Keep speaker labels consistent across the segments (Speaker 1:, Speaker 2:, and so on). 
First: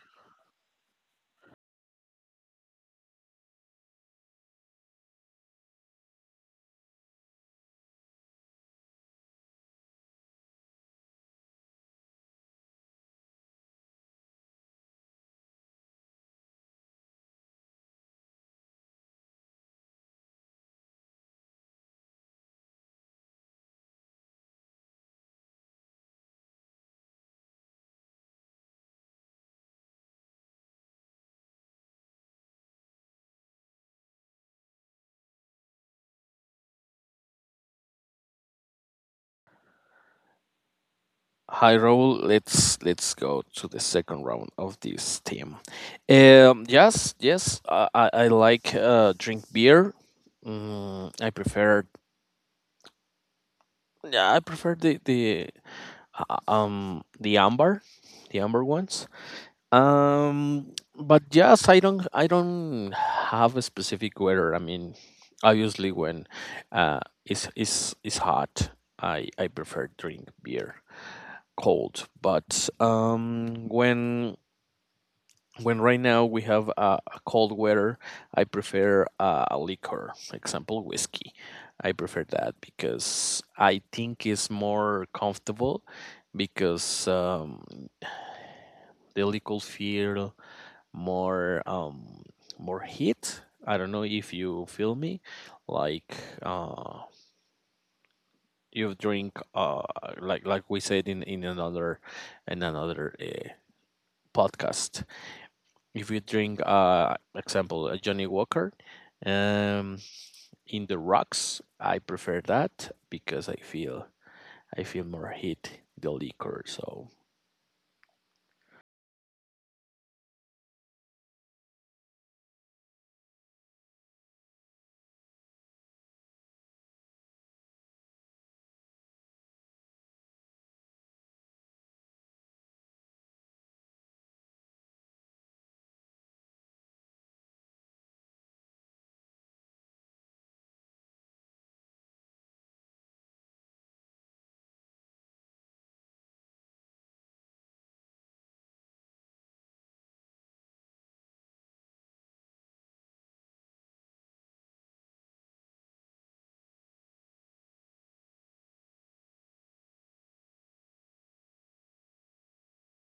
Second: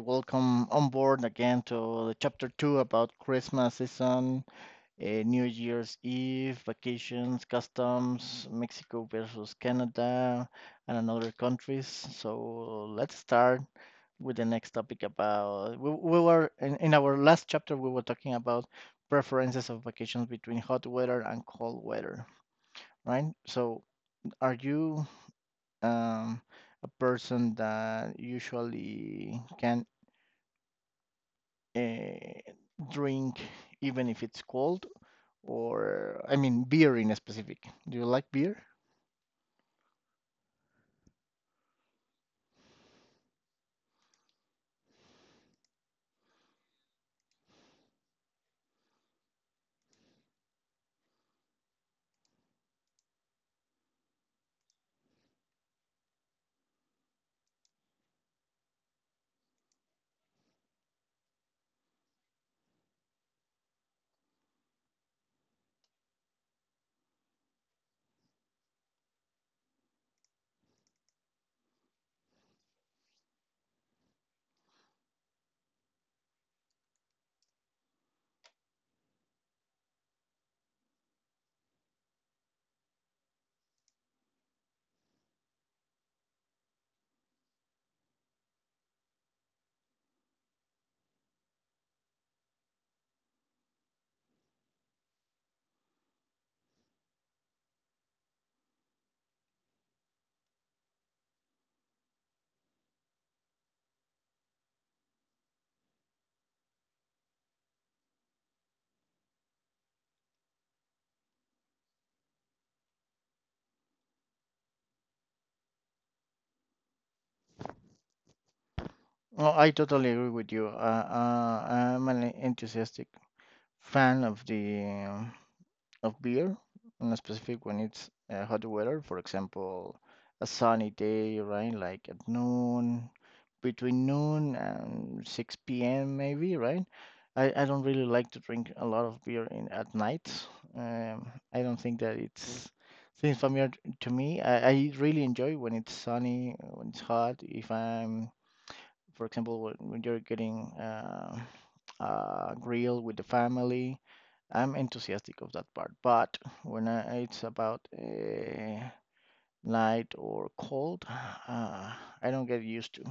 Speaker 1: Welcome on board again to the chapter two about Christmas season, New Year's Eve, vacations, customs, Mexico versus Canada, and another countries. So let's start with the next topic about. We were in our last chapter, we were talking about preferences of vacations between hot weather and cold weather, right? So are you um, a person that usually can uh, drink even if it's cold or I mean beer in specific. Do you like beer?
Speaker 2: Hi Raul, let's go to the second round of this team. Yes, I like drink beer. Mm, I prefer yeah, I prefer the uh, um the amber, the amber ones. But yes, I don't have a specific weather. I mean, obviously when uh it's hot, I prefer drink beer cold. But when right now we have a cold weather, I prefer a liquor, example whiskey. I prefer that because I think it's more comfortable because the liquor feel more more heat. I don't know if you feel me, like uh you drink like we said in another in another uh, podcast. If you drink example a Johnny Walker, um in the rocks, I prefer that because I feel more heat the liquor. So
Speaker 1: Oh, I totally agree with you. I'm an enthusiastic fan of the of beer, in specific when it's hot weather, for example, a sunny day, right? Like at noon, between noon and 6 p.m. maybe, right? I don't really like to drink a lot of beer in at night. Um, I don't think that it's seems familiar to me. I really enjoy when it's sunny, when it's hot, if I'm for example, when you're getting a grill with the family, I'm enthusiastic of that part. But when I, it's about light or cold, uh, I don't get used to.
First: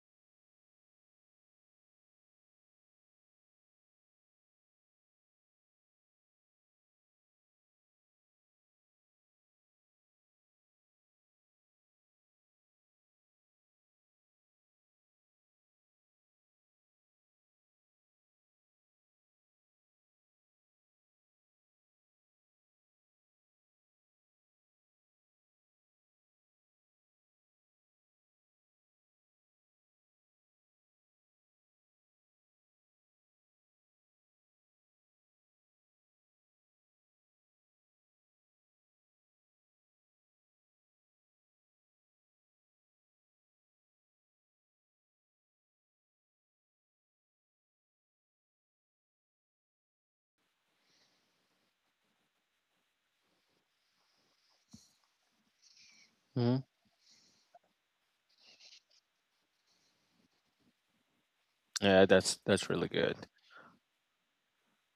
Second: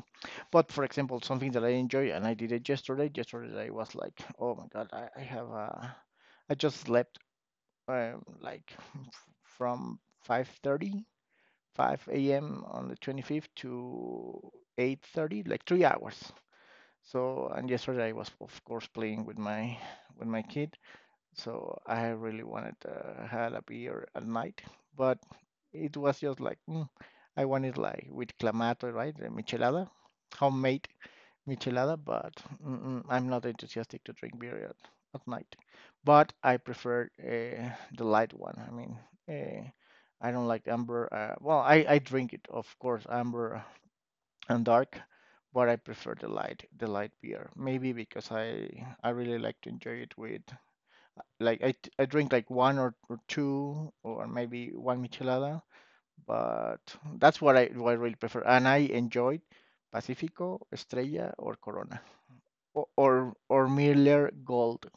Speaker 1: But for example, something that I enjoy and I did it yesterday. Yesterday I was like, oh my God, I have I just slept uh, like from 5:30, five a.m. on the 25th to 8:30, like 3 hours. So and yesterday I was of course playing with my kid. So I really wanted to have a beer at night, but it was just like I wanted like with clamato, right? The michelada, homemade michelada, but mm-mm, I'm not enthusiastic to drink beer at night. But I prefer the light one. I mean, uh, I don't like amber. Well, I drink it, of course, amber and dark, but I prefer the light beer. Maybe because I really like to enjoy it with I drink like one or two or maybe one michelada,
Speaker 2: mhm,
Speaker 1: but that's what I really prefer. And I enjoyed Pacifico, Estrella, or Corona,
Speaker 2: yeah, that's
Speaker 1: or
Speaker 2: really good,
Speaker 1: or Miller Gold.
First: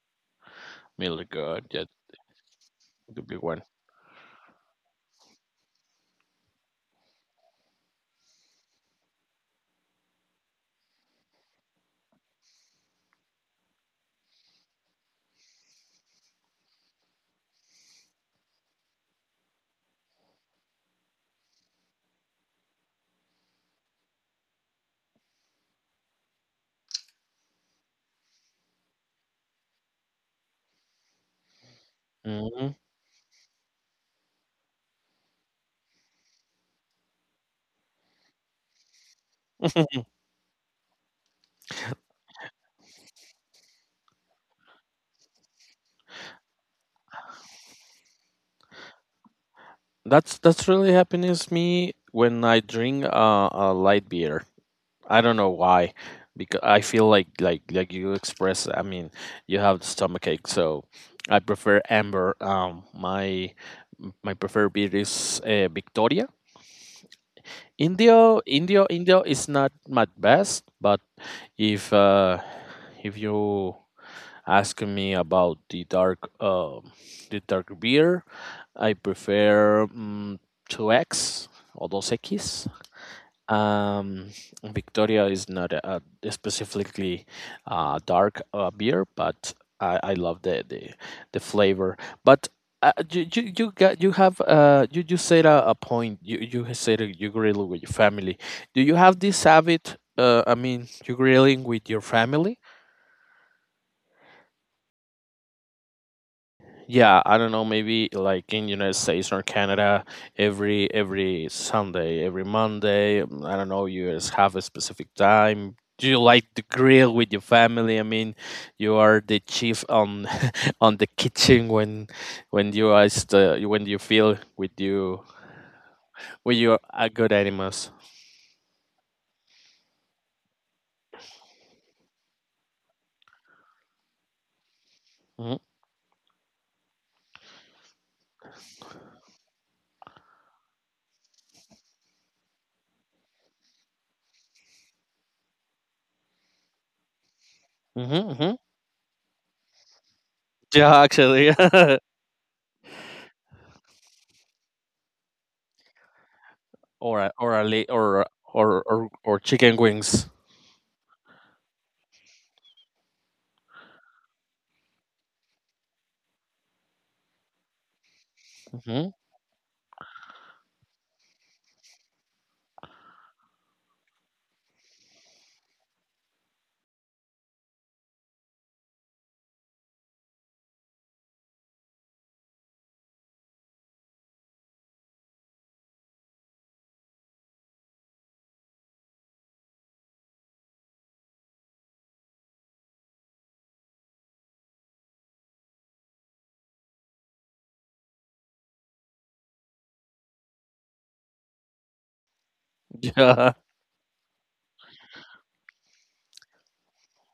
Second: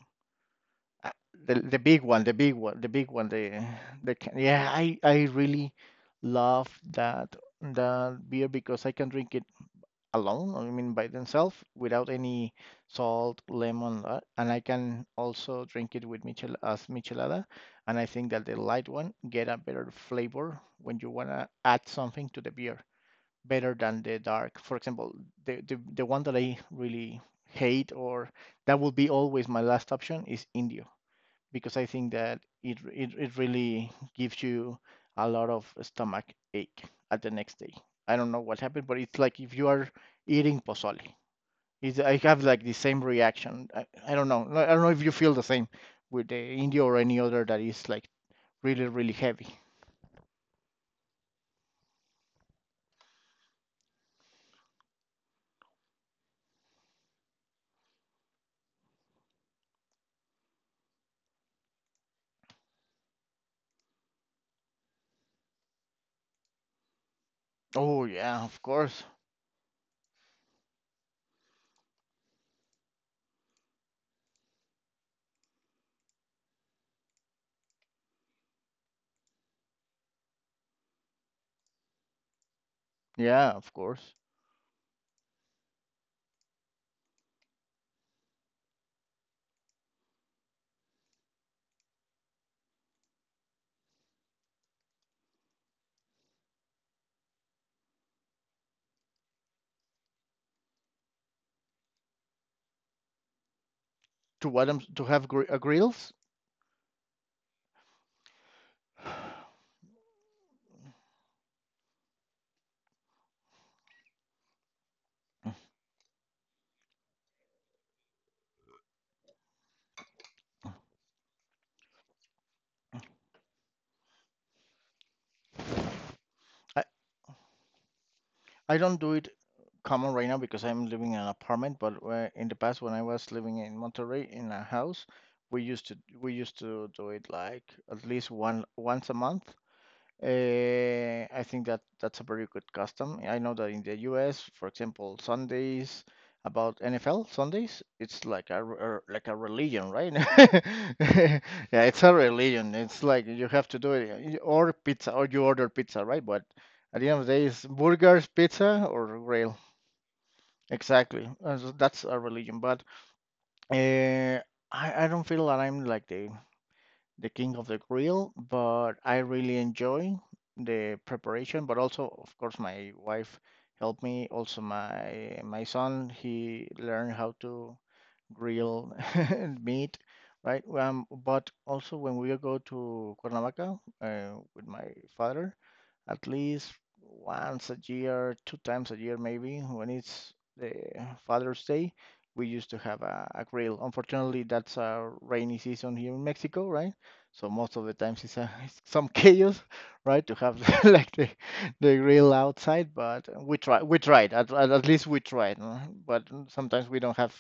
Speaker 1: Uh,
Speaker 2: really good.
Speaker 1: The
Speaker 2: Yeah,
Speaker 1: big one, the big one, the big
Speaker 2: the
Speaker 1: one,
Speaker 2: big one.
Speaker 1: yeah, I really love that that beer because I can drink it alone, I mean by themselves, without any salt, lemon, and I can also drink it with michelada. And I think that the light one get a better flavor when you wanna add something to the beer, better than the dark. For example, the one that I really hate or that will be always my last option is Indio because I think that it really gives you a lot of stomach ache at the next day. I don't know what happened, but it's like if you are eating pozole. It's, I have like the same reaction. I don't know. I don't know if you feel the same with the India or any other that is like really really heavy.
Speaker 2: That's really happens me when I drink a light beer. I don't know why, because I feel like you express. I mean, you have the stomach ache, so I prefer amber. My preferred beer is Victoria.
Speaker 1: Oh yeah,
Speaker 2: Indio
Speaker 1: of
Speaker 2: Indio
Speaker 1: course.
Speaker 2: Indio is not my best, but if uh, if you asking me about the dark beer. I prefer mm, 2X or dos x.
Speaker 1: Yeah, of course.
Speaker 2: Um, Victoria is not a specifically dark beer, but I love the flavor. But you have you said a point. You said that you grill with your family. Do you have this habit? I mean, you grilling with your family?
Speaker 1: To what I'm, to have grills?
Speaker 2: Yeah, I don't know, maybe like in United States or Canada, every Sunday, every Monday, mm, I don't know, you just have a specific time. Do you like to grill with your family? I mean, you are the chief on on the kitchen when you are the when you feel with you when
Speaker 1: I,
Speaker 2: you are good animals.
Speaker 1: I don't do it common right now because I'm living in an apartment. But in the past, when I was living in Monterrey in a house,
Speaker 2: Hmm
Speaker 1: we used to do it like at least one once a month. Uh, I think that that's a very good custom. I know that in the U.S., for example, Sundays about NFL Sundays, it's
Speaker 2: hmm
Speaker 1: like
Speaker 2: hmm.
Speaker 1: a like a religion, right?
Speaker 2: Yeah, actually,
Speaker 1: Yeah, it's a religion. It's like you have to do it, You- or pizza, or you order pizza, right? But at the end of the day, it's burgers,
Speaker 2: or
Speaker 1: pizza,
Speaker 2: or
Speaker 1: or
Speaker 2: or
Speaker 1: grill.
Speaker 2: chicken wings.
Speaker 1: Exactly. So that's a religion, but uh, I don't feel that I'm like the king of the grill, but
Speaker 2: Hmm.
Speaker 1: I really enjoy the preparation. But also, of course, my wife helped me. Also, my son he learned how to grill and meat, right? But also when we go to Cuernavaca with my father, at least once a year, two times a year maybe, when it's the Father's Day, we used to have a grill. Unfortunately, that's a rainy season here in Mexico, right? So most of the times it's some chaos, right? To have like the grill outside, but we tried. At least we tried, no? But sometimes we don't have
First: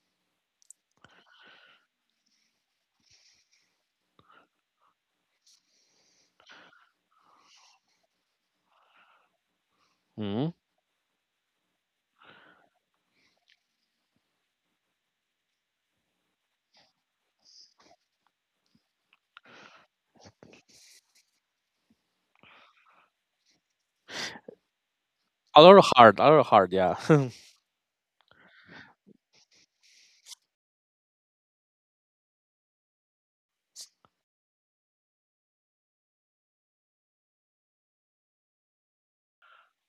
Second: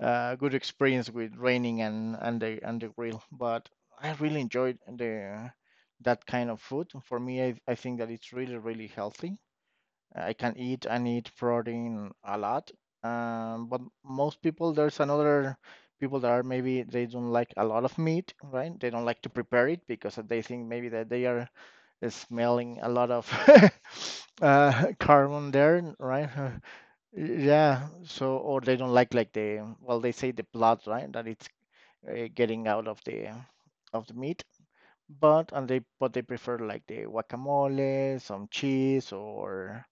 Speaker 1: good experience with raining and the grill. But I really enjoyed the that kind of food. For me, I think that it's really really healthy. I
Speaker 2: Yeah.
Speaker 1: can eat and eat protein a lot. But most people, there's another people that are maybe they don't like a lot of meat, right? They don't like to prepare it because they think maybe that they are smelling a lot of carbon
Speaker 2: A lot
Speaker 1: there,
Speaker 2: hard, a
Speaker 1: right?
Speaker 2: lot hard, yeah.
Speaker 1: Yeah, so or they don't like the well they say the blood, right? That it's getting out of the meat, but and they but they prefer like the guacamole, some cheese or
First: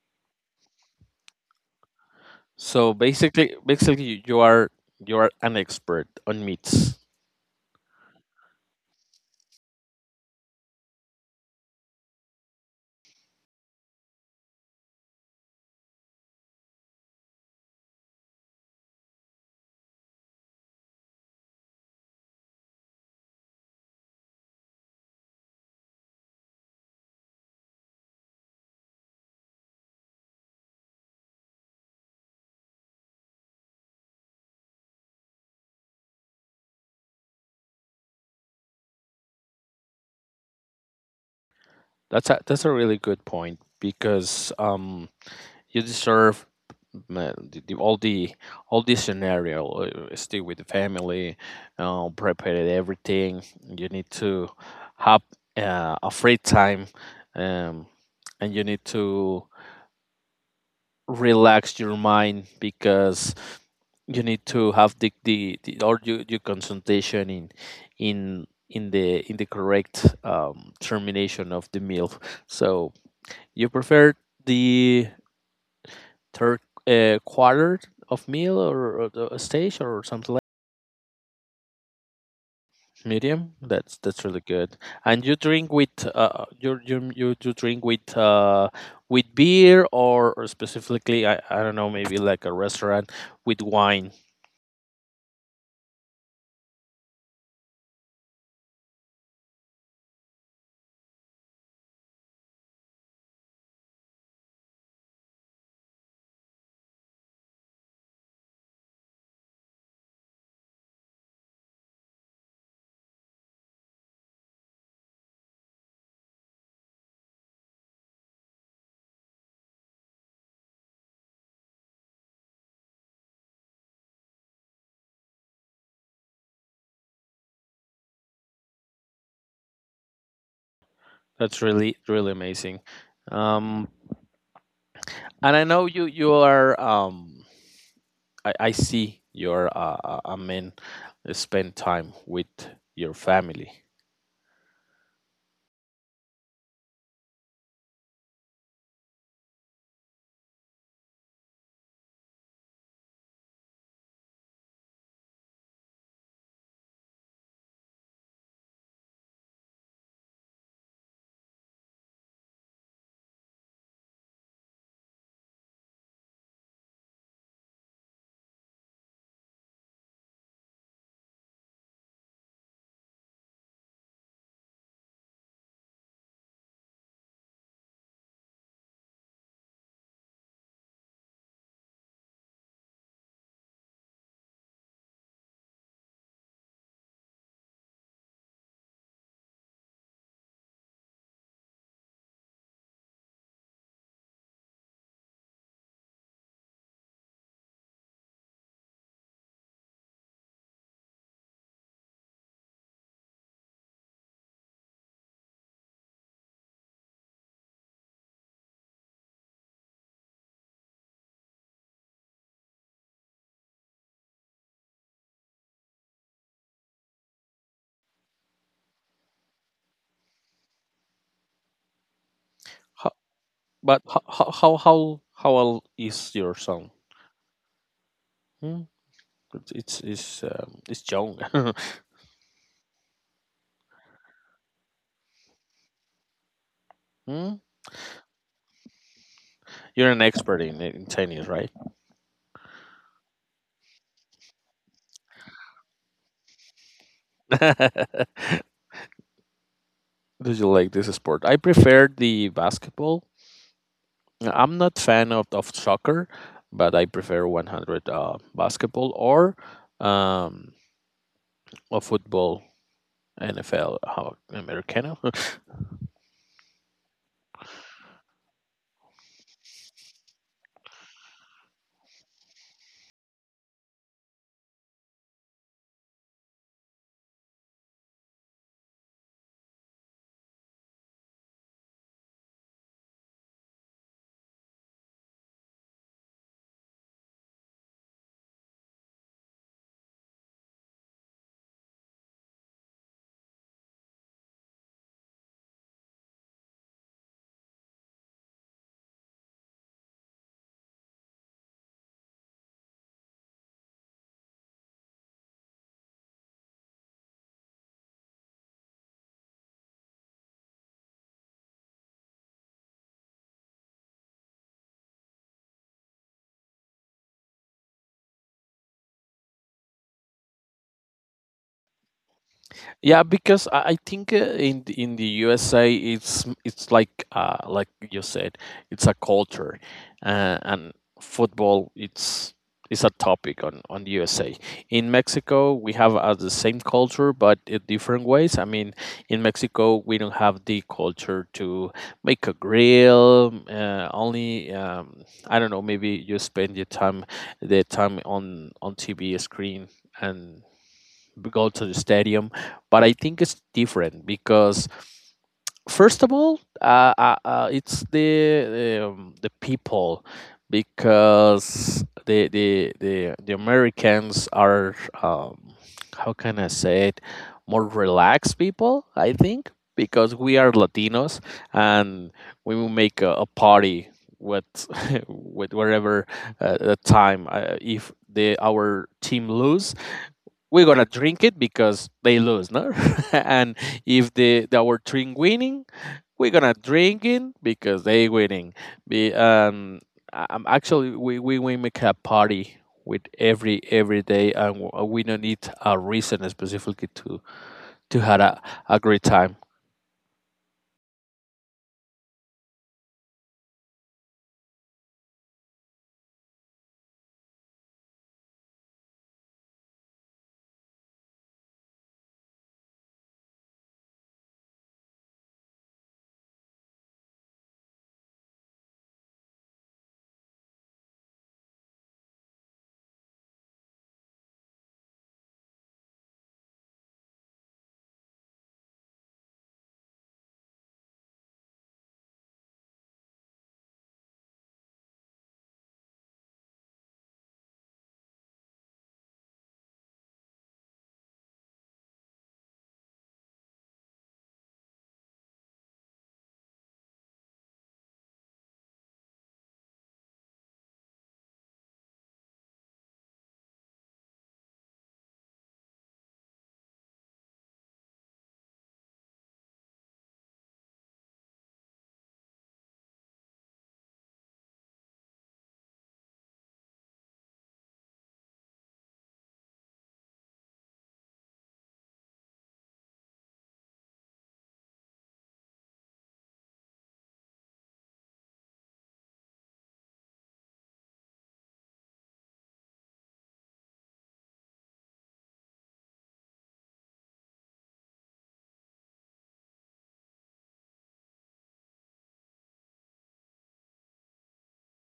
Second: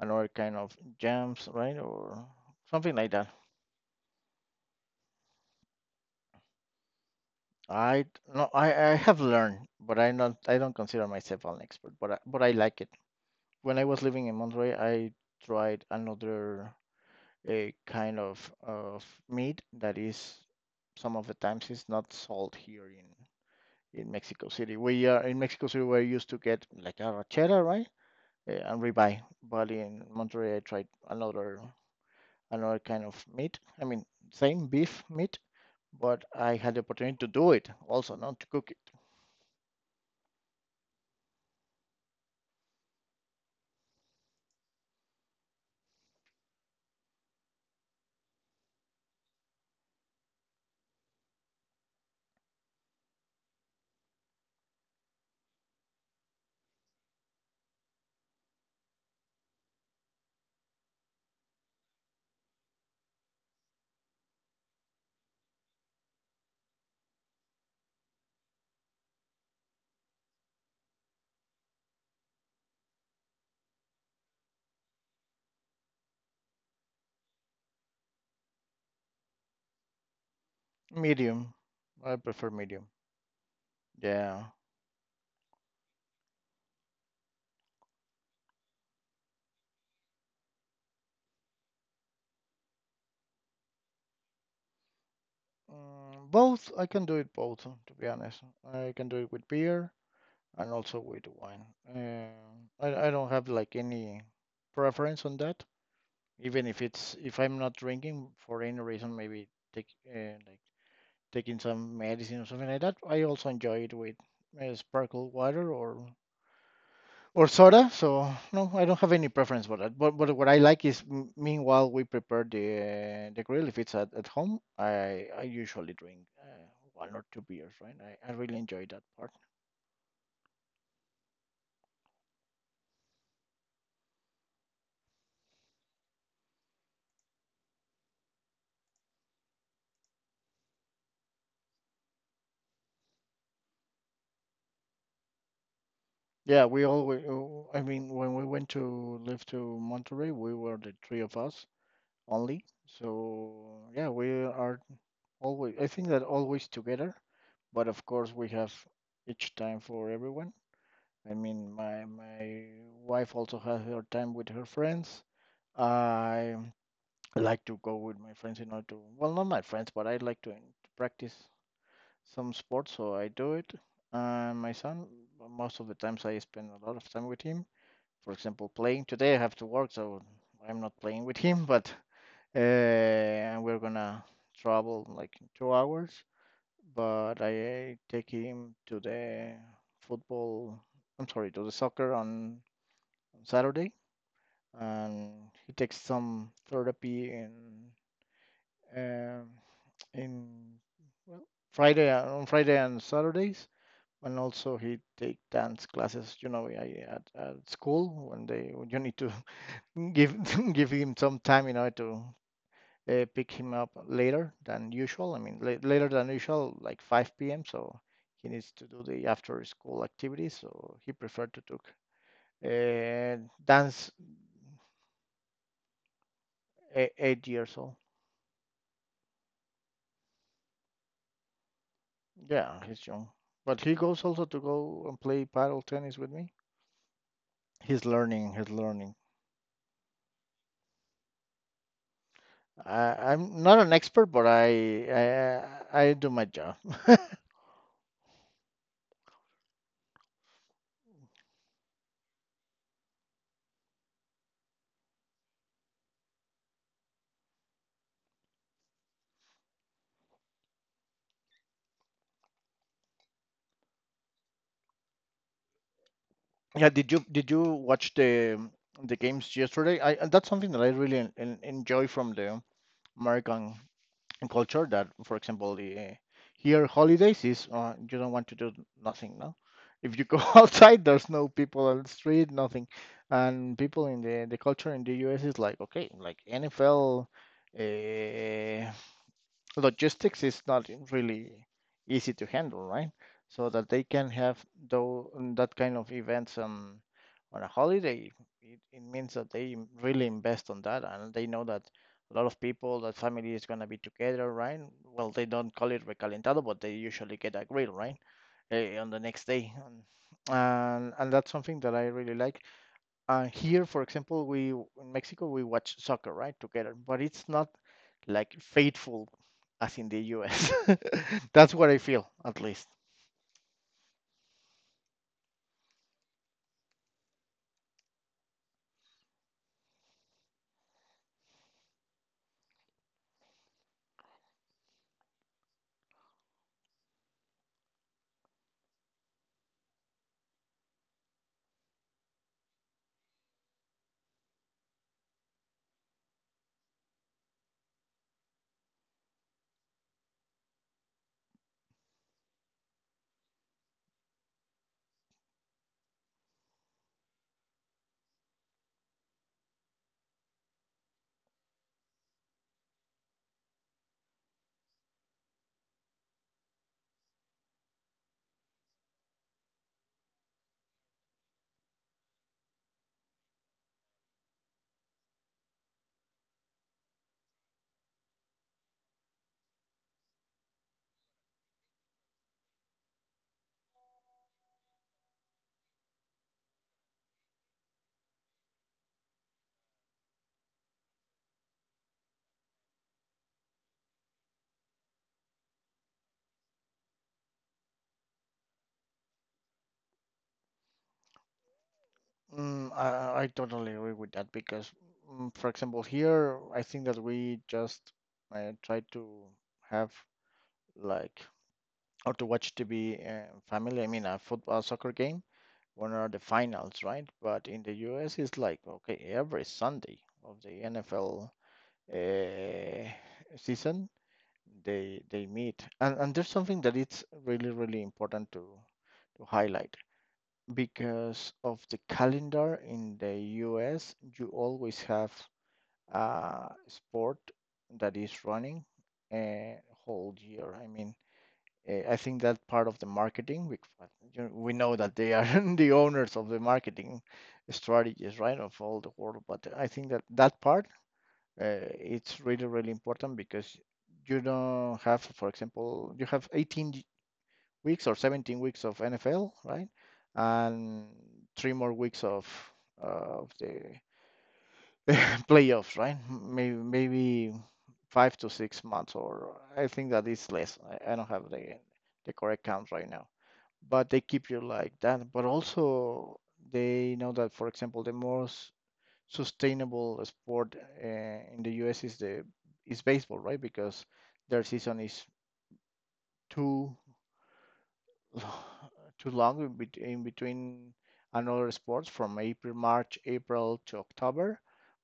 Speaker 1: another kind of jams, right? Or
Speaker 2: So
Speaker 1: something like that.
Speaker 2: basically, basically, you are an expert on meats.
Speaker 1: I no, I have learned, but I don't consider myself an expert, but but I like it. When I was living in Monterey, I tried another. A kind of meat that is some of the times is not sold here in Mexico City. We are in Mexico City. We're used to get like a rachera, right, eh, and ribeye. But in Monterrey, I tried another kind of meat. I mean, same beef meat, but I had the opportunity to do it also, not to cook it.
Speaker 2: That's a really good point because you deserve the, all the all the scenario. Uh, stay with the family, prepare everything. You need to have a free time, um, and you need to relax your mind because you need to have the or your concentration in the in the correct termination of the meal. So you prefer the third quarter of meal or the stage or something like
Speaker 1: Medium. I prefer medium.
Speaker 2: medium. That's really
Speaker 1: Yeah.
Speaker 2: good. And you drink with you drink with beer or specifically I don't know maybe like a restaurant with wine.
Speaker 1: Mm, both. I can do it both, to be honest. I can do it with beer. And also with wine. I I don't have like any preference on that. Even if it's if I'm not drinking for any reason, maybe take like taking some medicine or something like that. I also enjoy it with sparkle water or soda. So no, I don't have any preference for that. But what I like is meanwhile we prepare the grill. If it's at home, I usually drink one or two beers. Right, I really enjoy that part.
Speaker 2: That's really really amazing. Um, and I know you you are I see you're a man spend time with your family.
Speaker 1: Yeah, we all. Oh, I mean, when we went to live to Monterey, we were the three of us only. So yeah, we are always. I think that always together, but of course we have each time for everyone. I mean, my wife also has her time with her friends. I like to go with my friends in order to, well, not my friends, but I like to practice some sports, so I do it. And my son, most of the times I spend a lot of time with him for example, playing today. I have to work, so I'm not playing with him. But uh, we're gonna travel like in 2 hours. But I take him to the football. I'm sorry, to the soccer on Saturday, and he takes some therapy in um in well Friday on Friday and Saturdays. And also he take dance classes, you know, at school when they when you need to give give him some time, you know, to pick him up later than usual. I mean, later than usual, like 5 p.m. So he needs to do the after school activities. So he preferred to took
Speaker 2: How, but
Speaker 1: dance
Speaker 2: how how how how how old is your son?
Speaker 1: 8 years old.
Speaker 2: Hmm? It's young.
Speaker 1: Yeah, he's young, but he goes also to go and play paddle tennis with me.
Speaker 2: Hmm?
Speaker 1: He's learning. He's learning.
Speaker 2: You're an expert in tennis, right?
Speaker 1: I'm not an expert, but I, I do my job.
Speaker 2: Do you like this sport? I prefer the basketball. I'm not fan of soccer, but I prefer 100 basketball um, or football, NFL, how, Americano.
Speaker 1: Yeah, did you watch the games yesterday? I and that's something that I really enjoy from the American culture that, for example, the here holidays is you don't want to do nothing, no? If you go outside, there's no people on the street, nothing. And people in the culture in the US is like, okay, like NFL, uh, logistics is not really easy to handle, right? So that they can have though that kind of events on a holiday, it means that they really invest on that, and they know that a lot of people, that family is gonna be together, right? Well, they don't call it recalentado, but they usually get a grill, right? Eh, on the next day, and that's something that I really like here, for example, we in Mexico we watch soccer, right, together, but it's not like faithful as in the U.S. That's what I feel, at least.
Speaker 2: Yeah, because I think in the USA it's it's like you said, it's a culture, and football it's a topic on the USA. In Mexico, we have the same culture but in different ways. I mean, in Mexico, we don't have the culture to make a grill. Only I don't know. Maybe you spend your time the time on TV screen and go to the stadium, but I think it's different because first of all it's the people because the Americans are um, how can I say it, more relaxed people I think because we are Latinos, and we will make a party with with wherever the time, if the our team lose, we're gonna drink it because they lose, no? And if the, the our team winning, we're gonna drink it because they winning. Be I- I'm actually we make a party with every day, and we don't need a reason specifically to have a great time.
Speaker 1: Mm, I totally agree with that, because for example, here I think that we just try to have like or to watch TV family. I mean, a football soccer game. When are the finals, right? But in the U.S., it's like okay, every Sunday of the NFL uh, season they meet, and there's something that it's really really important to highlight because of the calendar in the U.S. You always have a sport that is running a whole year. I mean, I think that part of the marketing, well, you know, we know that they are the owners of the marketing strategies, right, of all the world. But I think that that part, it's really, really important, because you don't have, for example, you have 18 weeks or 17 weeks of NFL, right? And three more weeks of of the playoffs, right? Maybe maybe 5 to 6 months, or I think that is less. I don't have the correct count right now, but they keep you like that. But also they know that, for example, the most sustainable sport, in the U.S., is the is baseball, right? Because their season is too too long in in between another sports, from April, March, April to October,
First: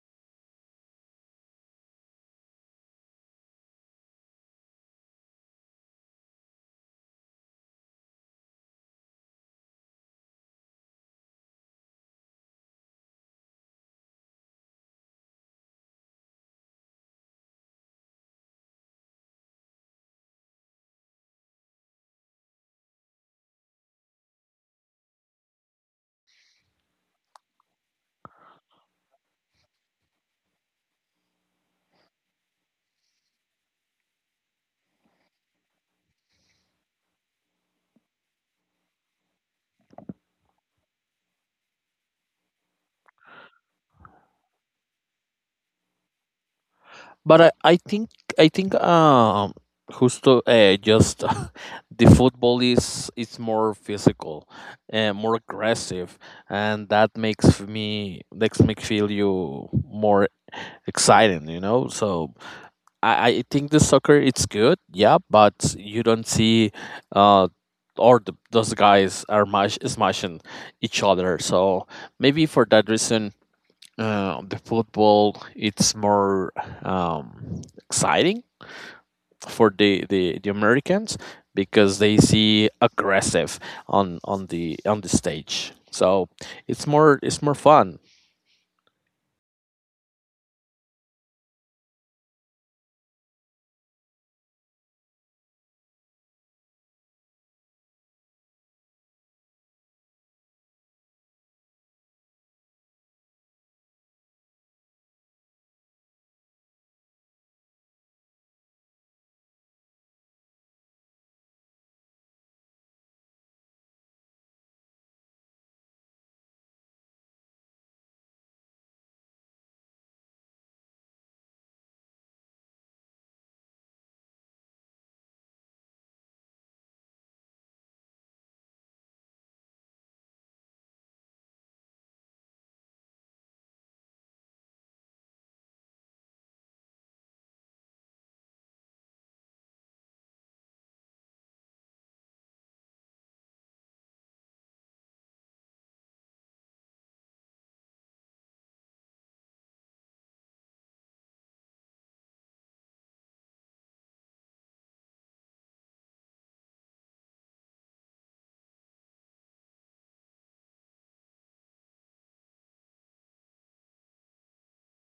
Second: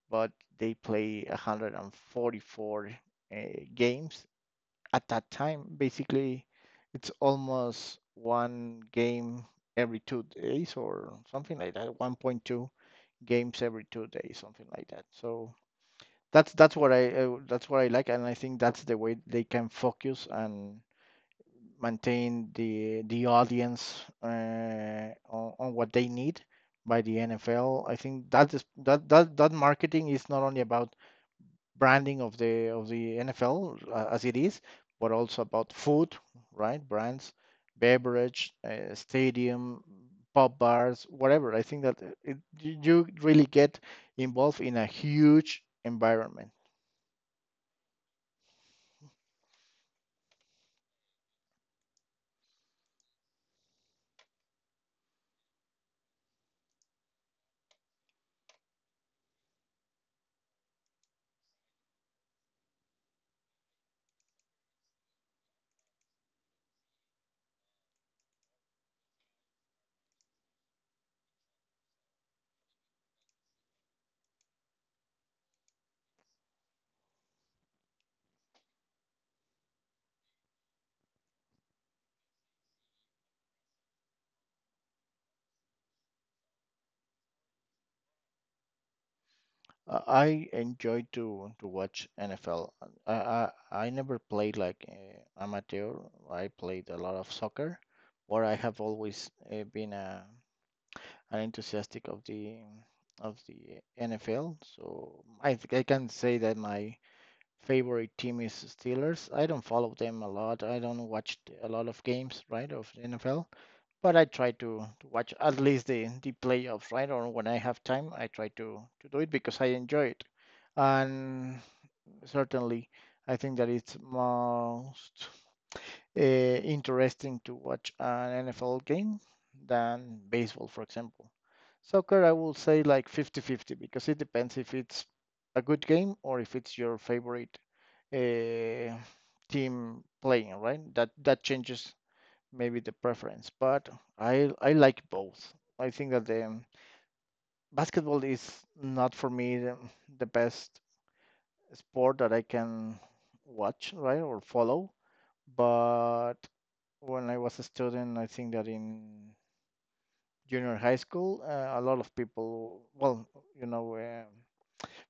Speaker 1: but they play 144 uh, games at that time. Basically, it's almost one game every 2 days or something like that, 1.2 games every 2 days, something like that. So that's what I like, and I think that's the way they can focus and maintain the audience, on what they need by the NFL. I think that is that that that marketing is not only about branding of the NFL as it is, but also about food, right? Brands, beverage, stadium, pub bars, whatever. I think that you really get involved in a huge environment.
Speaker 2: But I think justo just the football is more physical and more aggressive, and that makes me feel you more exciting you know, so I think the soccer it's good yeah but you don't see uh or the, those guys are mash, smashing each other, so maybe for that reason the football it's more um, exciting for the Americans because they see aggressive on the stage. So it's more fun.
Speaker 1: I enjoy to watch NFL. I I, I never played like amateur. I played a lot of soccer, where I have always been an enthusiastic of the NFL. So I think I can say that my favorite team is Steelers. I don't follow them a lot. I don't watch a lot of games, right, of NFL. But I try to watch at least the playoffs, right? Or when I have time, I try to do it because I enjoy it. And certainly, I think that it's most interesting to watch an NFL game than baseball, for example. Soccer, I will say like 50-50, because it depends if it's a good game or if it's your favorite uh, team playing, right? That that changes maybe the preference, but I like both. I think that the basketball is not for me the best sport that I can watch, right, or follow. But when I was a student, I think that in junior high school, a lot of people, well, you know,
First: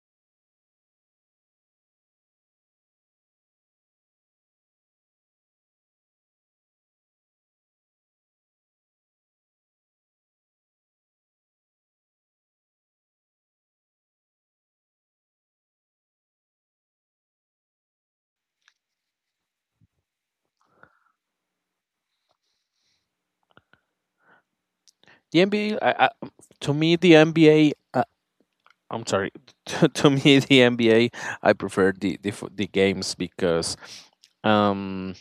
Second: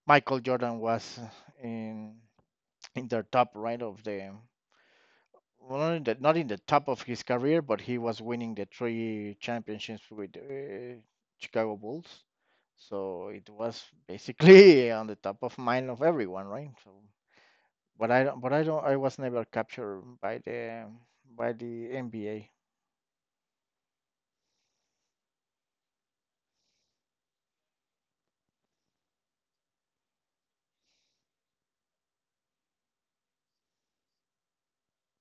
Speaker 1: Michael Jordan was in the top, right, of the, well, not in the, not in the top of his career, but he was winning the three championships with Chicago Bulls. So it was basically on the top of mind of everyone, right? So. But I don't. I was never captured by the NBA.
Speaker 2: The NBA to me the NBA I'm sorry to me the NBA I prefer the, the games because um,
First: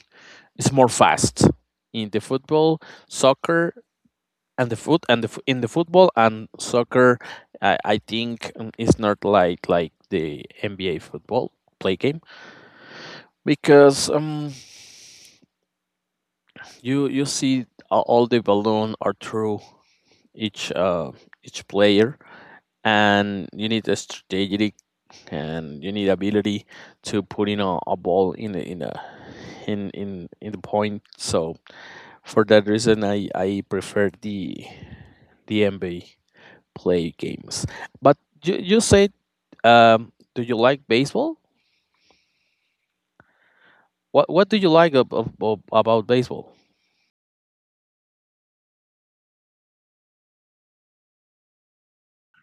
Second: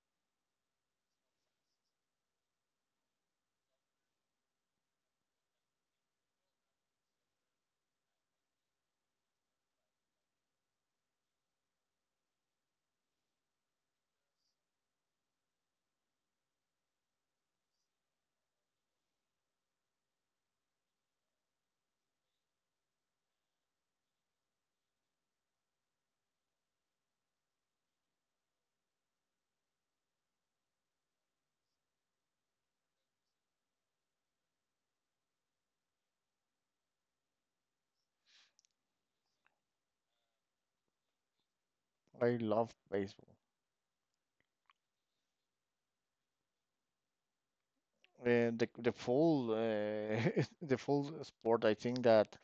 Speaker 2: it's more fast in the football soccer and the foot and the f- in the football and soccer I think it's not like like the NBA football play game because you you see all the balloon are through each uh each player, and you need a strategic and you need ability to put in a ball in a, in a in, in the point, so for that reason I prefer the NBA play games. But you said, do you like baseball?
Speaker 1: I love baseball.
Speaker 2: What do you like about baseball?
Speaker 1: The full the full sport. I think that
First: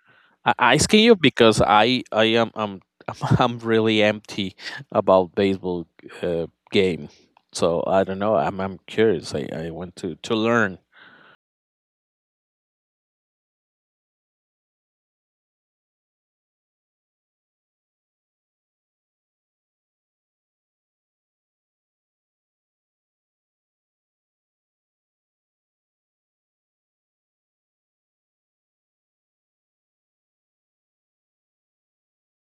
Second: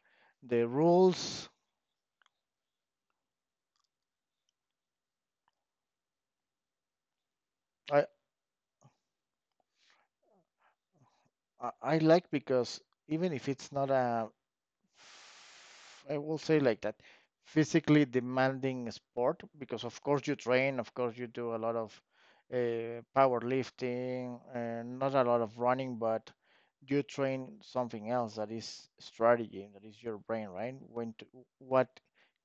Speaker 1: the
Speaker 2: I asking you
Speaker 1: rules.
Speaker 2: because I'm I'm really empty about baseball game. So
Speaker 1: I
Speaker 2: I don't know. I'm curious. I want to learn.
Speaker 1: I like because, even if it's not a, I will say like that, physically demanding sport, because of course you train, of course you do a lot of powerlifting, and not a lot of running, but you train something else that is strategy, that is your brain, right? When to, what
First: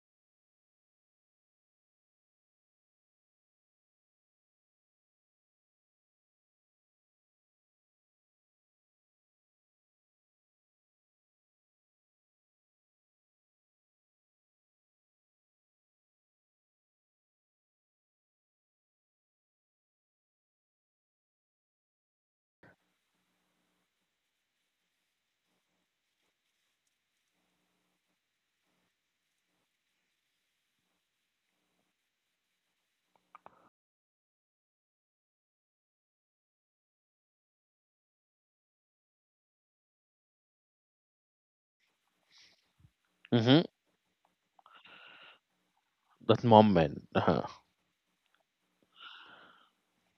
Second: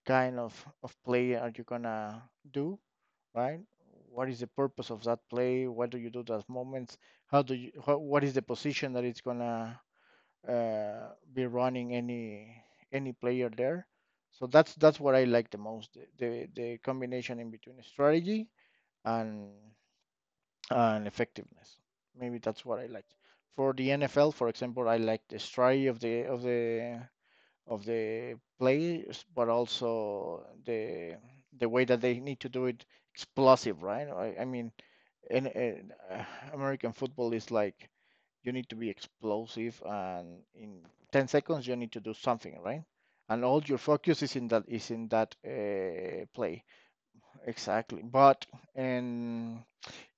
Speaker 1: kind of play are you gonna do, right? What is the purpose of that play? What do you do those moments? How do you? How, what is the position that it's gonna be running any player there. So that's what I like the most, the the combination in between strategy and effectiveness. Maybe that's what I like. For the NFL, for example, I like the strategy of the of the players, but also the way that they need to do it explosive, right? I mean, in and American football is like, you need to be explosive, and in 10 seconds you need to do something, right? And
Speaker 2: Hmm,
Speaker 1: all your focus is in that, is in that
Speaker 2: that
Speaker 1: play.
Speaker 2: moment. Uh-huh.
Speaker 1: Exactly. But in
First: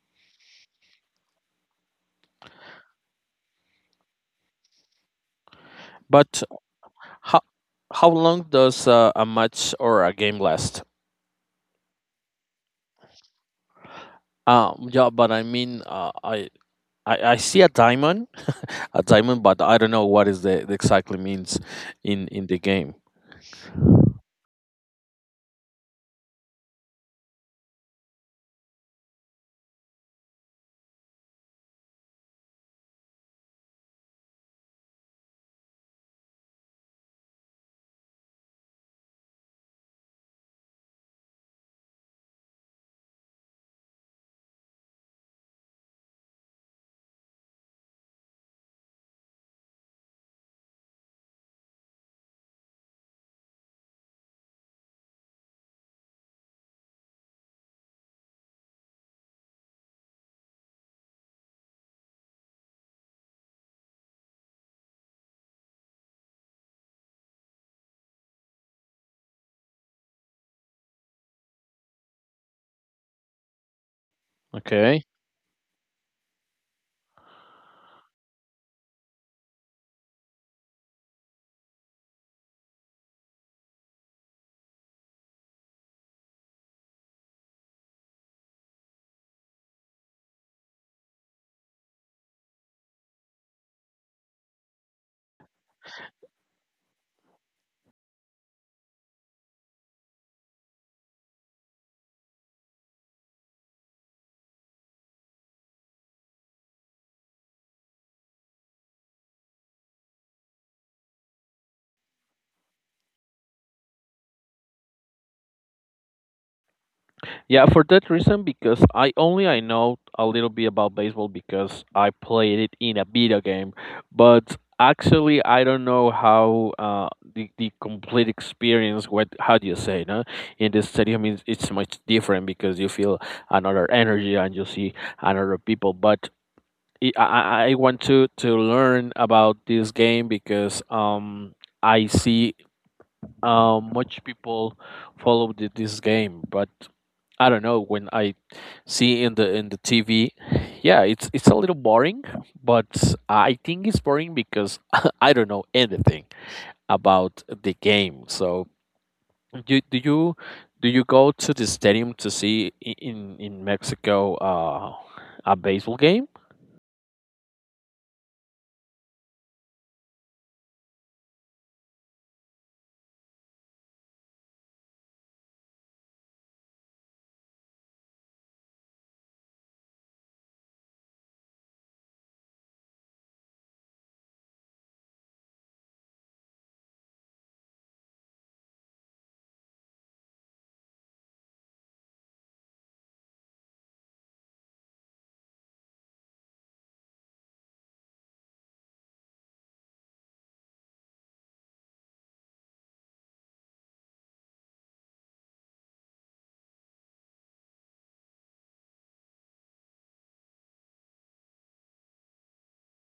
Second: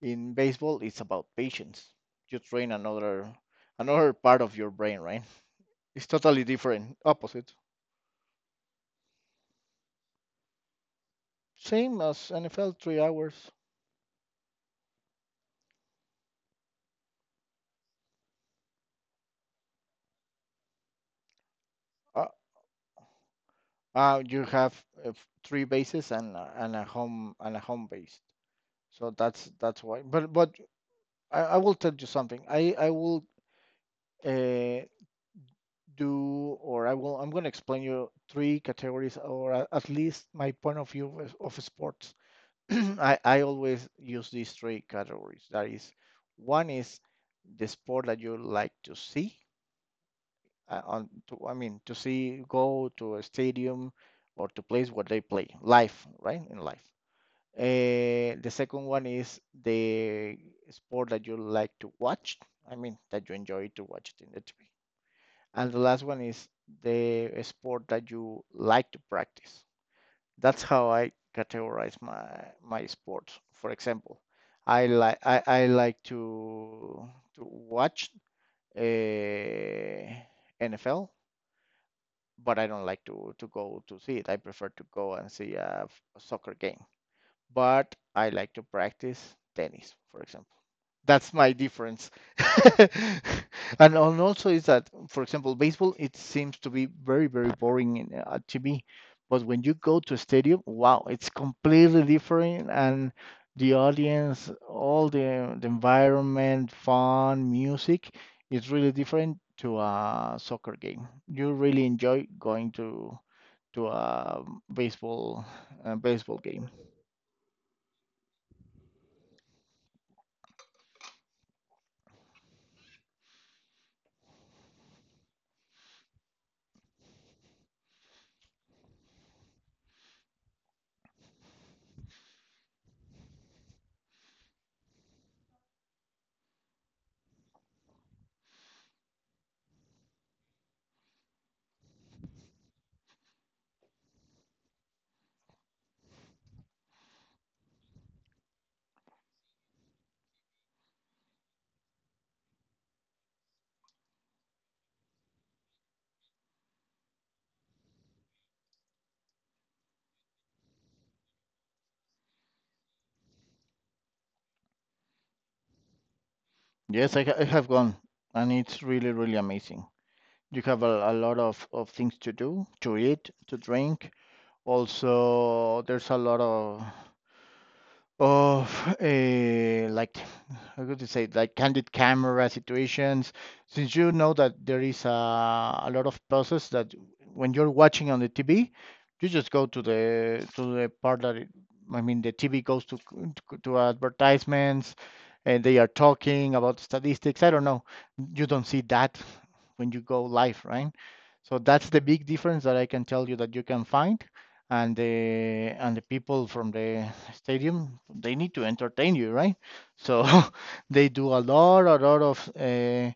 Speaker 1: baseball, it's about patience. You train another part of your brain, right? It's totally
Speaker 2: But
Speaker 1: different,
Speaker 2: how
Speaker 1: opposite.
Speaker 2: how long does a match or a game last?
Speaker 1: Same as NFL, 3 hours.
Speaker 2: Yeah, but I mean, I see a diamond, a diamond, but I don't know what is the exactly means
Speaker 1: Uh,
Speaker 2: in the game.
Speaker 1: you have three bases and and a home, and a home base. So that's why. But I will tell you something. I will uh, do, or I will, I'm going to explain you three categories, or at least my point of view of sports. I always use these three categories. That is, one is the sport that you like to see. I mean, to see, go to a stadium or to place where they play live, right? In life. The second one is the sport that you like to watch. I mean, that you enjoy to watch it in the TV. And the last one is the sport that you like to practice. That's how I categorize my sports. For example, I
Speaker 2: Okay.
Speaker 1: like I, I like to watch uh, NFL, but I don't like to go to see it. I prefer to go and see a soccer game, but I like to practice tennis, for example. That's my difference. And also is that, for example, baseball, it seems to be very, very boring in TV, but when you go to a stadium, wow, it's completely different, and the audience, all the environment, fun, music, it's really different to a soccer game. You really enjoy going to a baseball game.
Speaker 2: Yeah, for that reason, because I only I know a little bit about baseball because I played it in a video game, but actually I don't know how the complete experience. What how do you say? No, in the stadium, it's much different because you feel another energy and you see another people. But I want to learn about this game because I see much people follow the, this game, but I don't know when I see in the TV, yeah, it's a little boring, but I think it's boring because I don't know anything about the game. So do do you do you go to the stadium to see in Mexico a baseball game?
Speaker 1: Yes, I have gone, and it's really, really amazing. You have a lot of things to do, to eat, to drink. Also, there's a lot of like, how could you say, like candid camera situations, since you know that there is a lot of pauses, that when you're watching on the TV, you just go to the part that it, I mean, the TV goes to to advertisements, and they are talking about statistics, I don't know. You don't see that when you go live, right? So that's the big difference that I can tell you that you can find. And the and the people from the stadium, they need to entertain you, right? So they do a lot, a lot of uh,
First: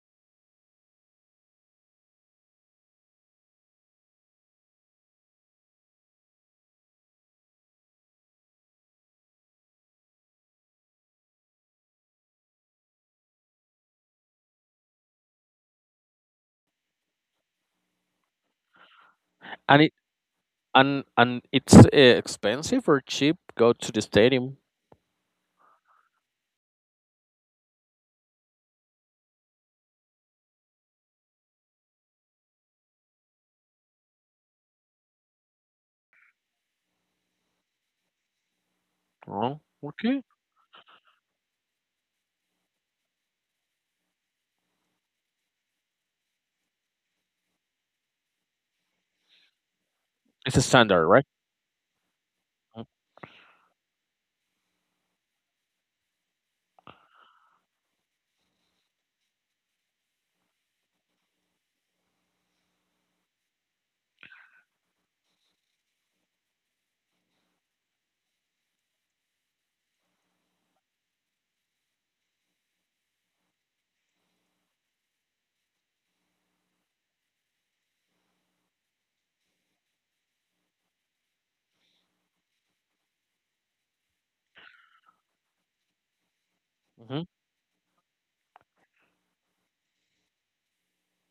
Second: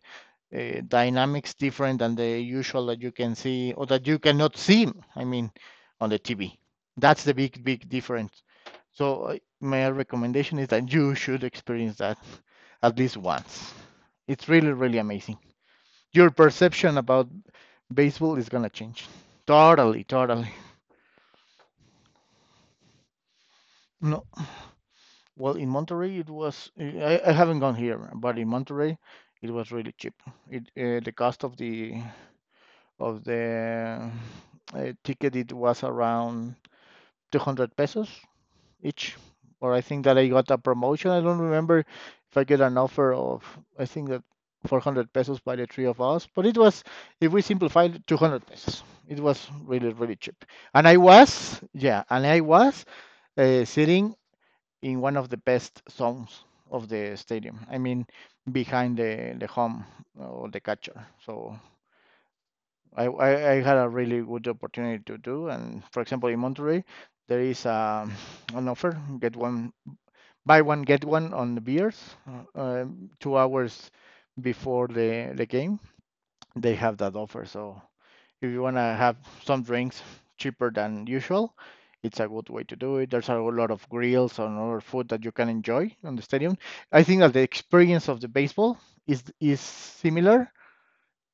Speaker 1: uh, dynamics different than the usual, that you can see or that you cannot see, I mean, on the TV. That's the big, big difference. So my recommendation is that you should experience that at least once. It's really, really amazing. Your perception about baseball is going to change
Speaker 2: And it,
Speaker 1: totally, totally.
Speaker 2: And it's expensive or cheap? Go to the
Speaker 1: No.
Speaker 2: stadium.
Speaker 1: Well, in Monterey it was, eh, I haven't gone here, but in Monterey it was really cheap. It, the cost of the of the ticket, it was around 200 pesos each.
Speaker 2: Oh,
Speaker 1: Or I think that
Speaker 2: okay.
Speaker 1: I got a promotion. I don't remember if I get an offer of, I think that, 400 pesos by the three of us, but it was, if we simplified, 200 pesos. It was really, really cheap.
Speaker 2: It's a
Speaker 1: And I
Speaker 2: standard, right?
Speaker 1: was, yeah, and I was sitting in one of the best zones of the stadium. I mean, behind the home or the catcher. So I had a really good opportunity to do. And for example, in Monterrey, there is a, an offer, get one, buy one get one on the beers, 2 hours before the game they have that offer. So if you want to have some drinks cheaper than usual, it's a good way to do it. There's a lot of grills and other food that you can enjoy on the stadium. I think
Speaker 2: Mm-hmm.
Speaker 1: that the experience of the baseball is similar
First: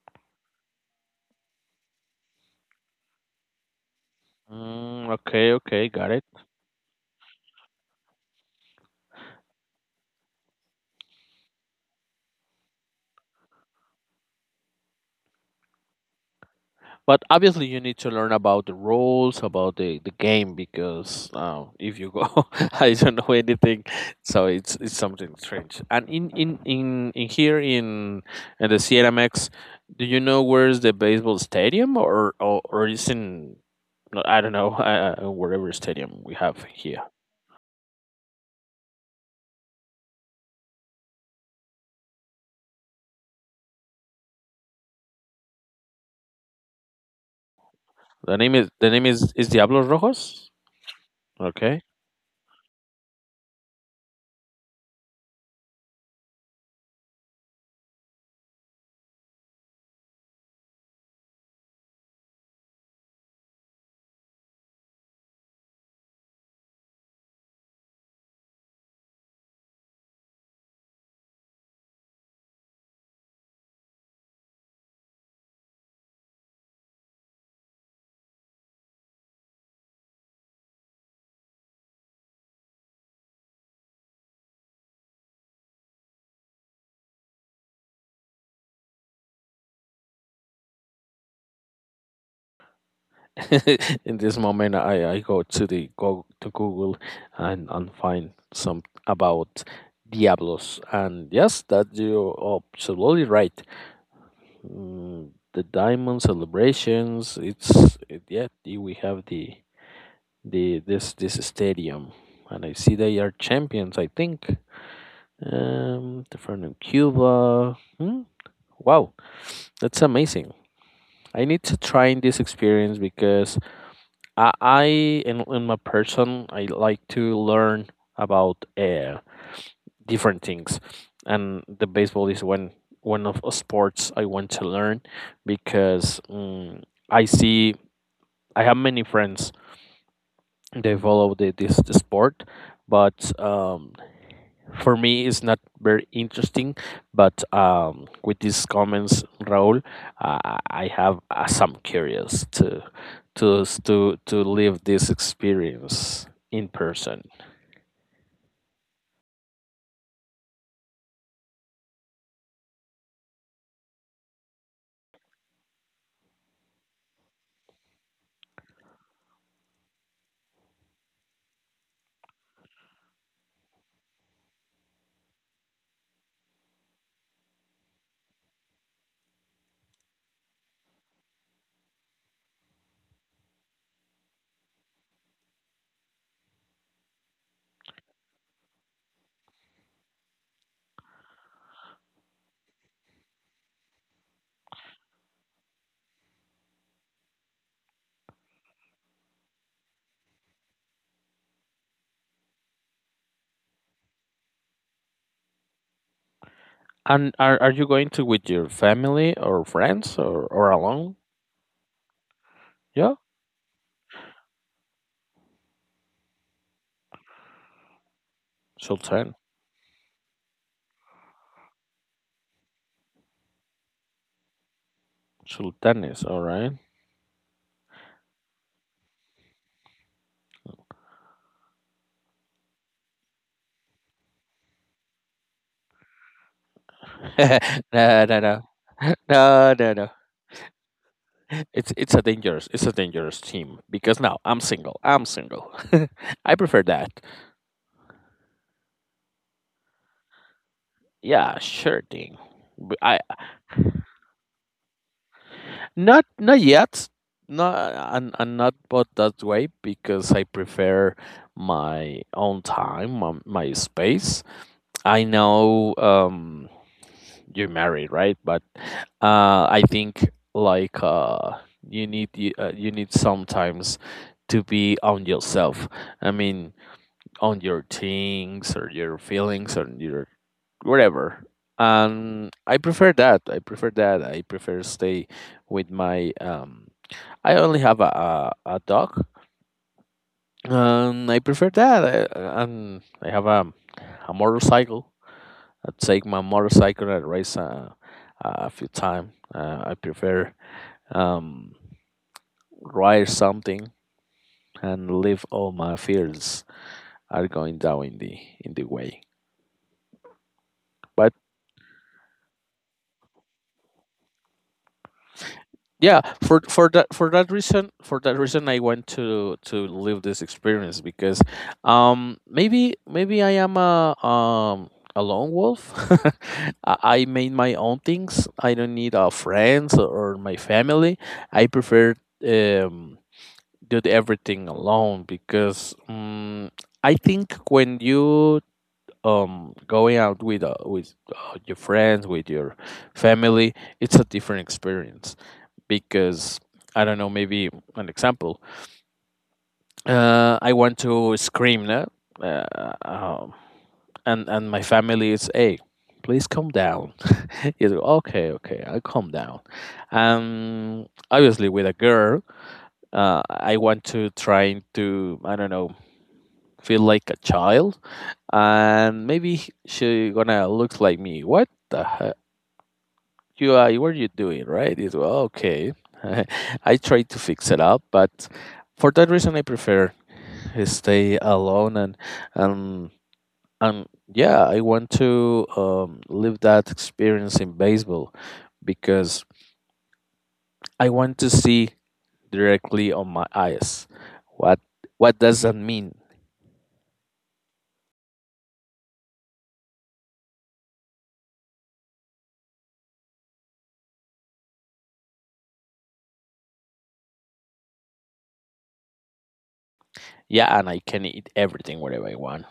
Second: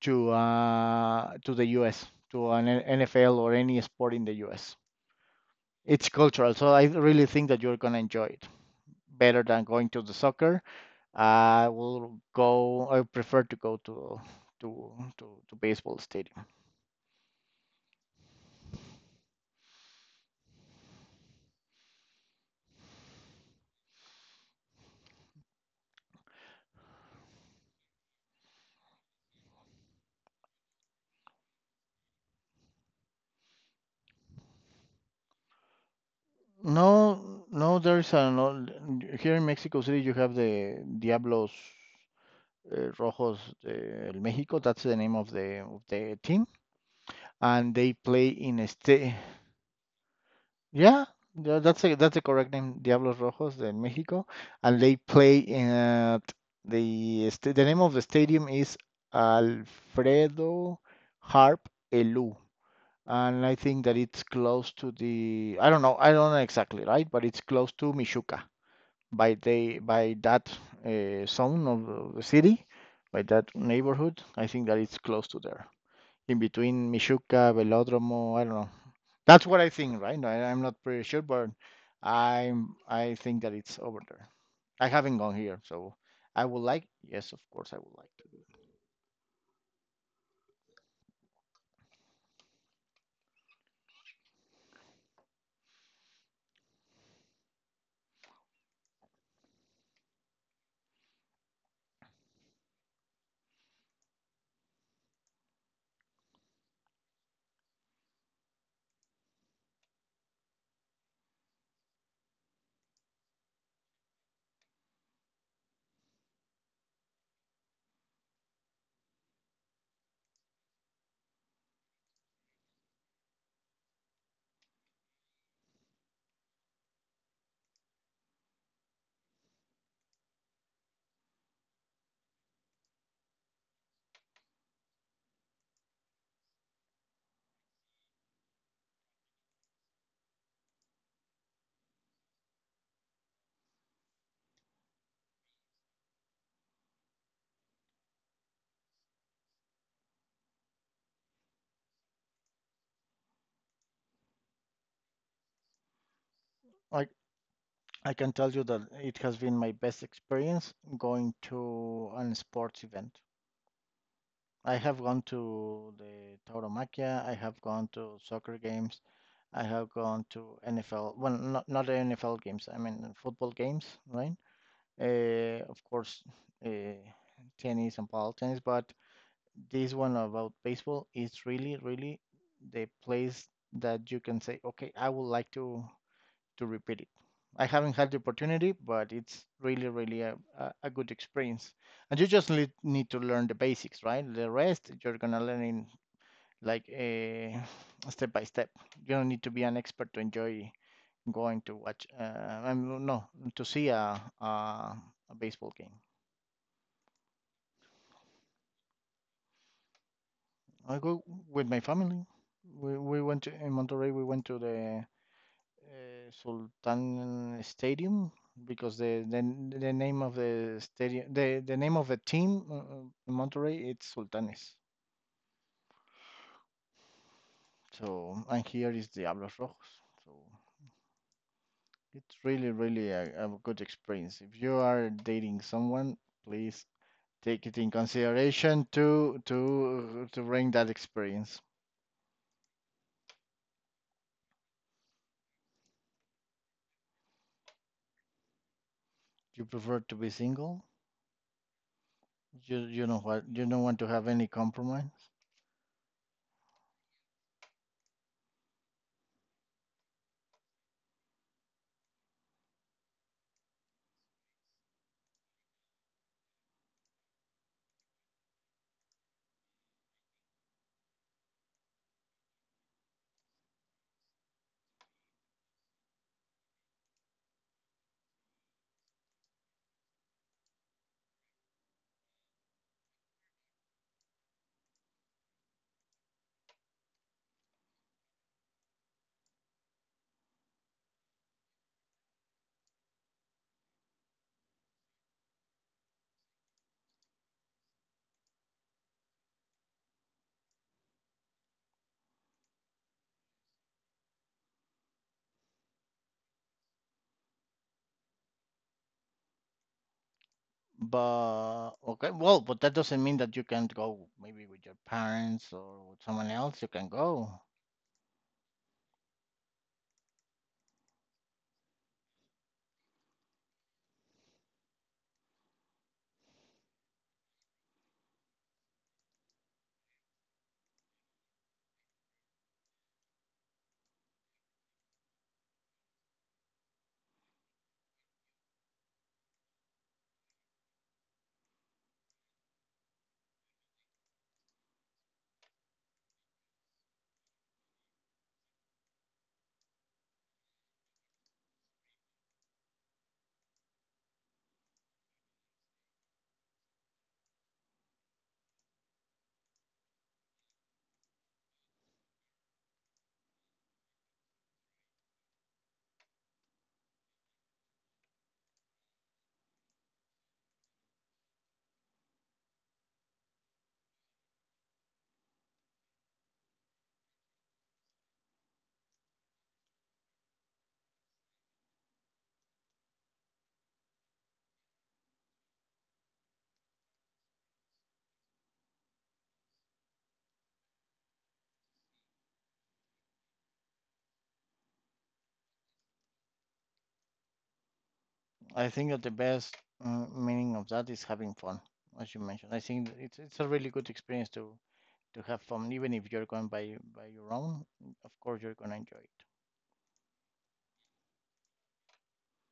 Speaker 1: to the U.S., to an NFL or any sport in the U.S.
Speaker 2: Mm, okay, okay,
Speaker 1: It's
Speaker 2: got it.
Speaker 1: cultural, so I really think that you're gonna enjoy it better than going to the soccer. I will go. I prefer to go to to to baseball stadium.
Speaker 2: But obviously, you need to learn about the rules, about the game, because if you go, I don't know anything, so it's something strange. And in here in the CNMX, do you know where's the baseball stadium, or is in no, I don't know wherever stadium we have here?
Speaker 1: No, no, there's a no, here in Mexico City you have the Diablos Rojos del México. That's the name of the team, and they play in
Speaker 2: The name
Speaker 1: este.
Speaker 2: is Diablos Rojos.
Speaker 1: Yeah,
Speaker 2: Okay.
Speaker 1: that's the correct name, Diablos Rojos del México, and they play at the name of the stadium is Alfredo Harp Elú. And I think that it's close to the, I don't know exactly, right? But it's close to Michuca. By that zone of the city, by that neighborhood. I think that it's close to there, in between Michuca, Velódromo. I don't know. That's what I think, right? No, I'm not pretty sure, but I think that it's over there. I haven't gone here, so I would like. Yes, of course, I would like to.
Speaker 2: In this moment, I go to the go to Google and find some about Diablos. And yes, that you're absolutely right. Mm, the diamond celebrations. It's it, yeah. We have the this stadium, and I see they are champions. I think. They're from Cuba. Hmm? Wow, that's amazing. I need to try in this experience because I in my person I like to learn about different things, and the baseball is one of the sports I want to learn because I see I have many friends they follow the, this the sport, but for me it's not very interesting, but with these comments Raul, I have some curious to to live this experience in
Speaker 1: I
Speaker 2: person.
Speaker 1: I can tell you that it has been my best experience going to an sports event. I have gone to the Tauromaquia. I have gone to soccer games. I have gone to NFL, well, not NFL games. I mean football games, right? Of course, uh, tennis and ball tennis, but this one about baseball is really, really the place that you can say, okay, I would like to repeat it. I haven't had the opportunity, but it's really, really a good experience. And you just need to learn the basics, right? The rest you're gonna learn in like a step by step. You don't need to be an expert to enjoy going to watch. I'm no To see a baseball game.
Speaker 2: And are you going to with your family or friends or
Speaker 1: I
Speaker 2: alone?
Speaker 1: go with my family. We
Speaker 2: Yeah,
Speaker 1: we went to, in Monterrey. We went to the Sultan Stadium because the,
Speaker 2: sultan,
Speaker 1: the the name of the name of the team in Monterrey it's Sultanes.
Speaker 2: sultanes, all right.
Speaker 1: So and here is Diablos Rojos. So it's really really a good experience. If you are dating someone, please take it in
Speaker 2: No, no, no.
Speaker 1: consideration to
Speaker 2: No, no, no,
Speaker 1: to to bring that experience.
Speaker 2: it's it's a dangerous team because now I'm single, I'm single. I prefer that.
Speaker 1: You prefer to be single.
Speaker 2: Yeah, sure thing.
Speaker 1: You you
Speaker 2: I
Speaker 1: know what you don't want to have any compromise.
Speaker 2: not not yet. Not and and not but that way because I prefer my own time, my space. I know you're married, right? But I think like you need you, you need sometimes to be on yourself. I mean, on your things or your feelings or your whatever. And I prefer that. I prefer that. I prefer stay with my. I only have a dog. And I prefer that. I have a motorcycle. I take my motorcycle and race a few time. I prefer um ride something and leave all my fears are going down in the way. But
Speaker 1: But okay, well, but that doesn't mean that you can't go maybe with your parents or
Speaker 2: yeah,
Speaker 1: with someone else. You can go.
Speaker 2: for that reason I want to live this experience because maybe I am a lone wolf. I made my own things, I don't need friends or my family. I prefer um do everything alone because I think when you going out with your friends with your family, it's a different experience because I don't know, maybe an example. I want to scream now, uh, um, and my family is, hey, please calm down. He's like, okay, okay, I'll calm down. Obviously, with a girl, I want to try to I don't know feel like a child, and maybe she gonna look like me. What the UI, what are you doing, right? It's well, okay. I try to fix it up, but for that reason, I prefer stay alone and and yeah, I want to live that experience in baseball because I want to see directly on my eyes what what does that mean.
Speaker 1: I think that the best meaning of that is having fun, as you mentioned. I think it's a really good experience to have fun, even if you're going by your own. Of course, you're gonna enjoy it.
Speaker 2: Yeah, and I can eat everything whatever I want.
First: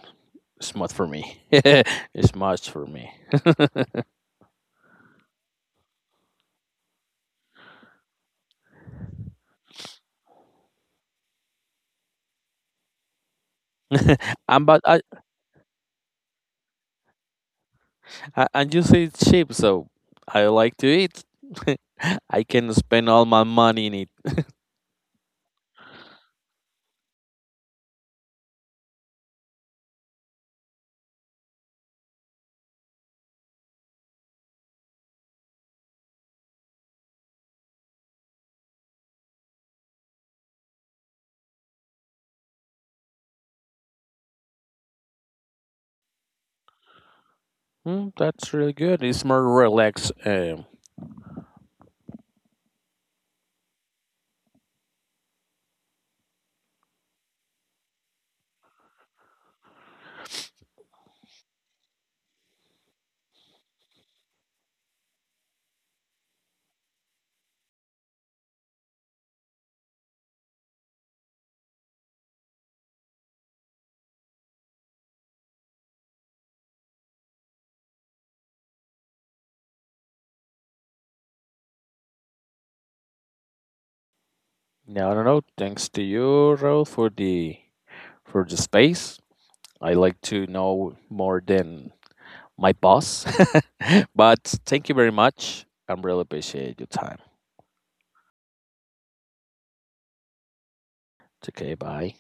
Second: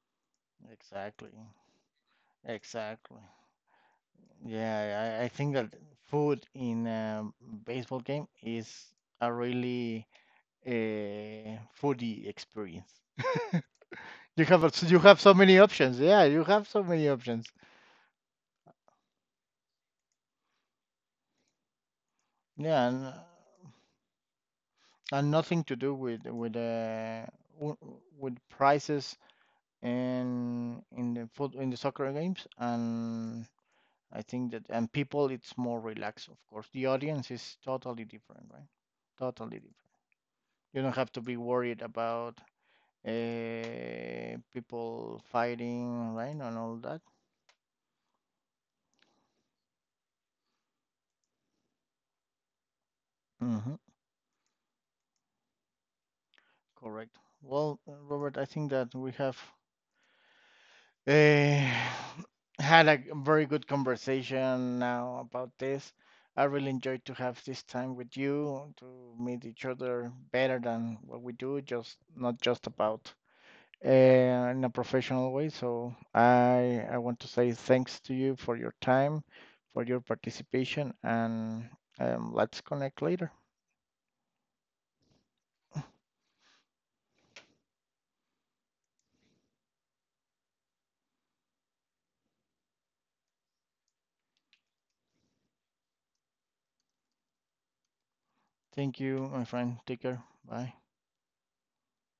Speaker 2: It's much for
Speaker 1: Exactly.
Speaker 2: me. It's much for me.
Speaker 1: Exactly. Yeah, I think that food in a baseball game is a really foodie experience. You have
Speaker 2: And but
Speaker 1: you
Speaker 2: I
Speaker 1: have so many options. Yeah, you have so many options.
Speaker 2: A- And you say it's cheap, so I like to eat. I can
Speaker 1: Yeah,
Speaker 2: spend all my money in it.
Speaker 1: and nothing to do with w- with prices and in the foot in the soccer games. And I think that and people, it's more relaxed. Of course, the audience is totally different, right? Totally different. You don't have to be worried about people fighting, right, and all that.
Speaker 2: Mm, that's really good. It's more relaxed.
Speaker 1: Hmm. Correct. Well, Robert, I think that we have uh, had a very good conversation now about this. I really enjoyed to have this time with you to meet each other better than what we do, just not just about in a professional way. So I want to say thanks to you for your time, for your participation, and let's connect later.
Speaker 2: No, no, no. Thanks to you, Raul, for the space. I like to know more than my boss. But thank you very much. I'm really appreciate your time.
Speaker 1: Thank you, my friend. Take care. Bye.
Speaker 2: It's okay. Bye.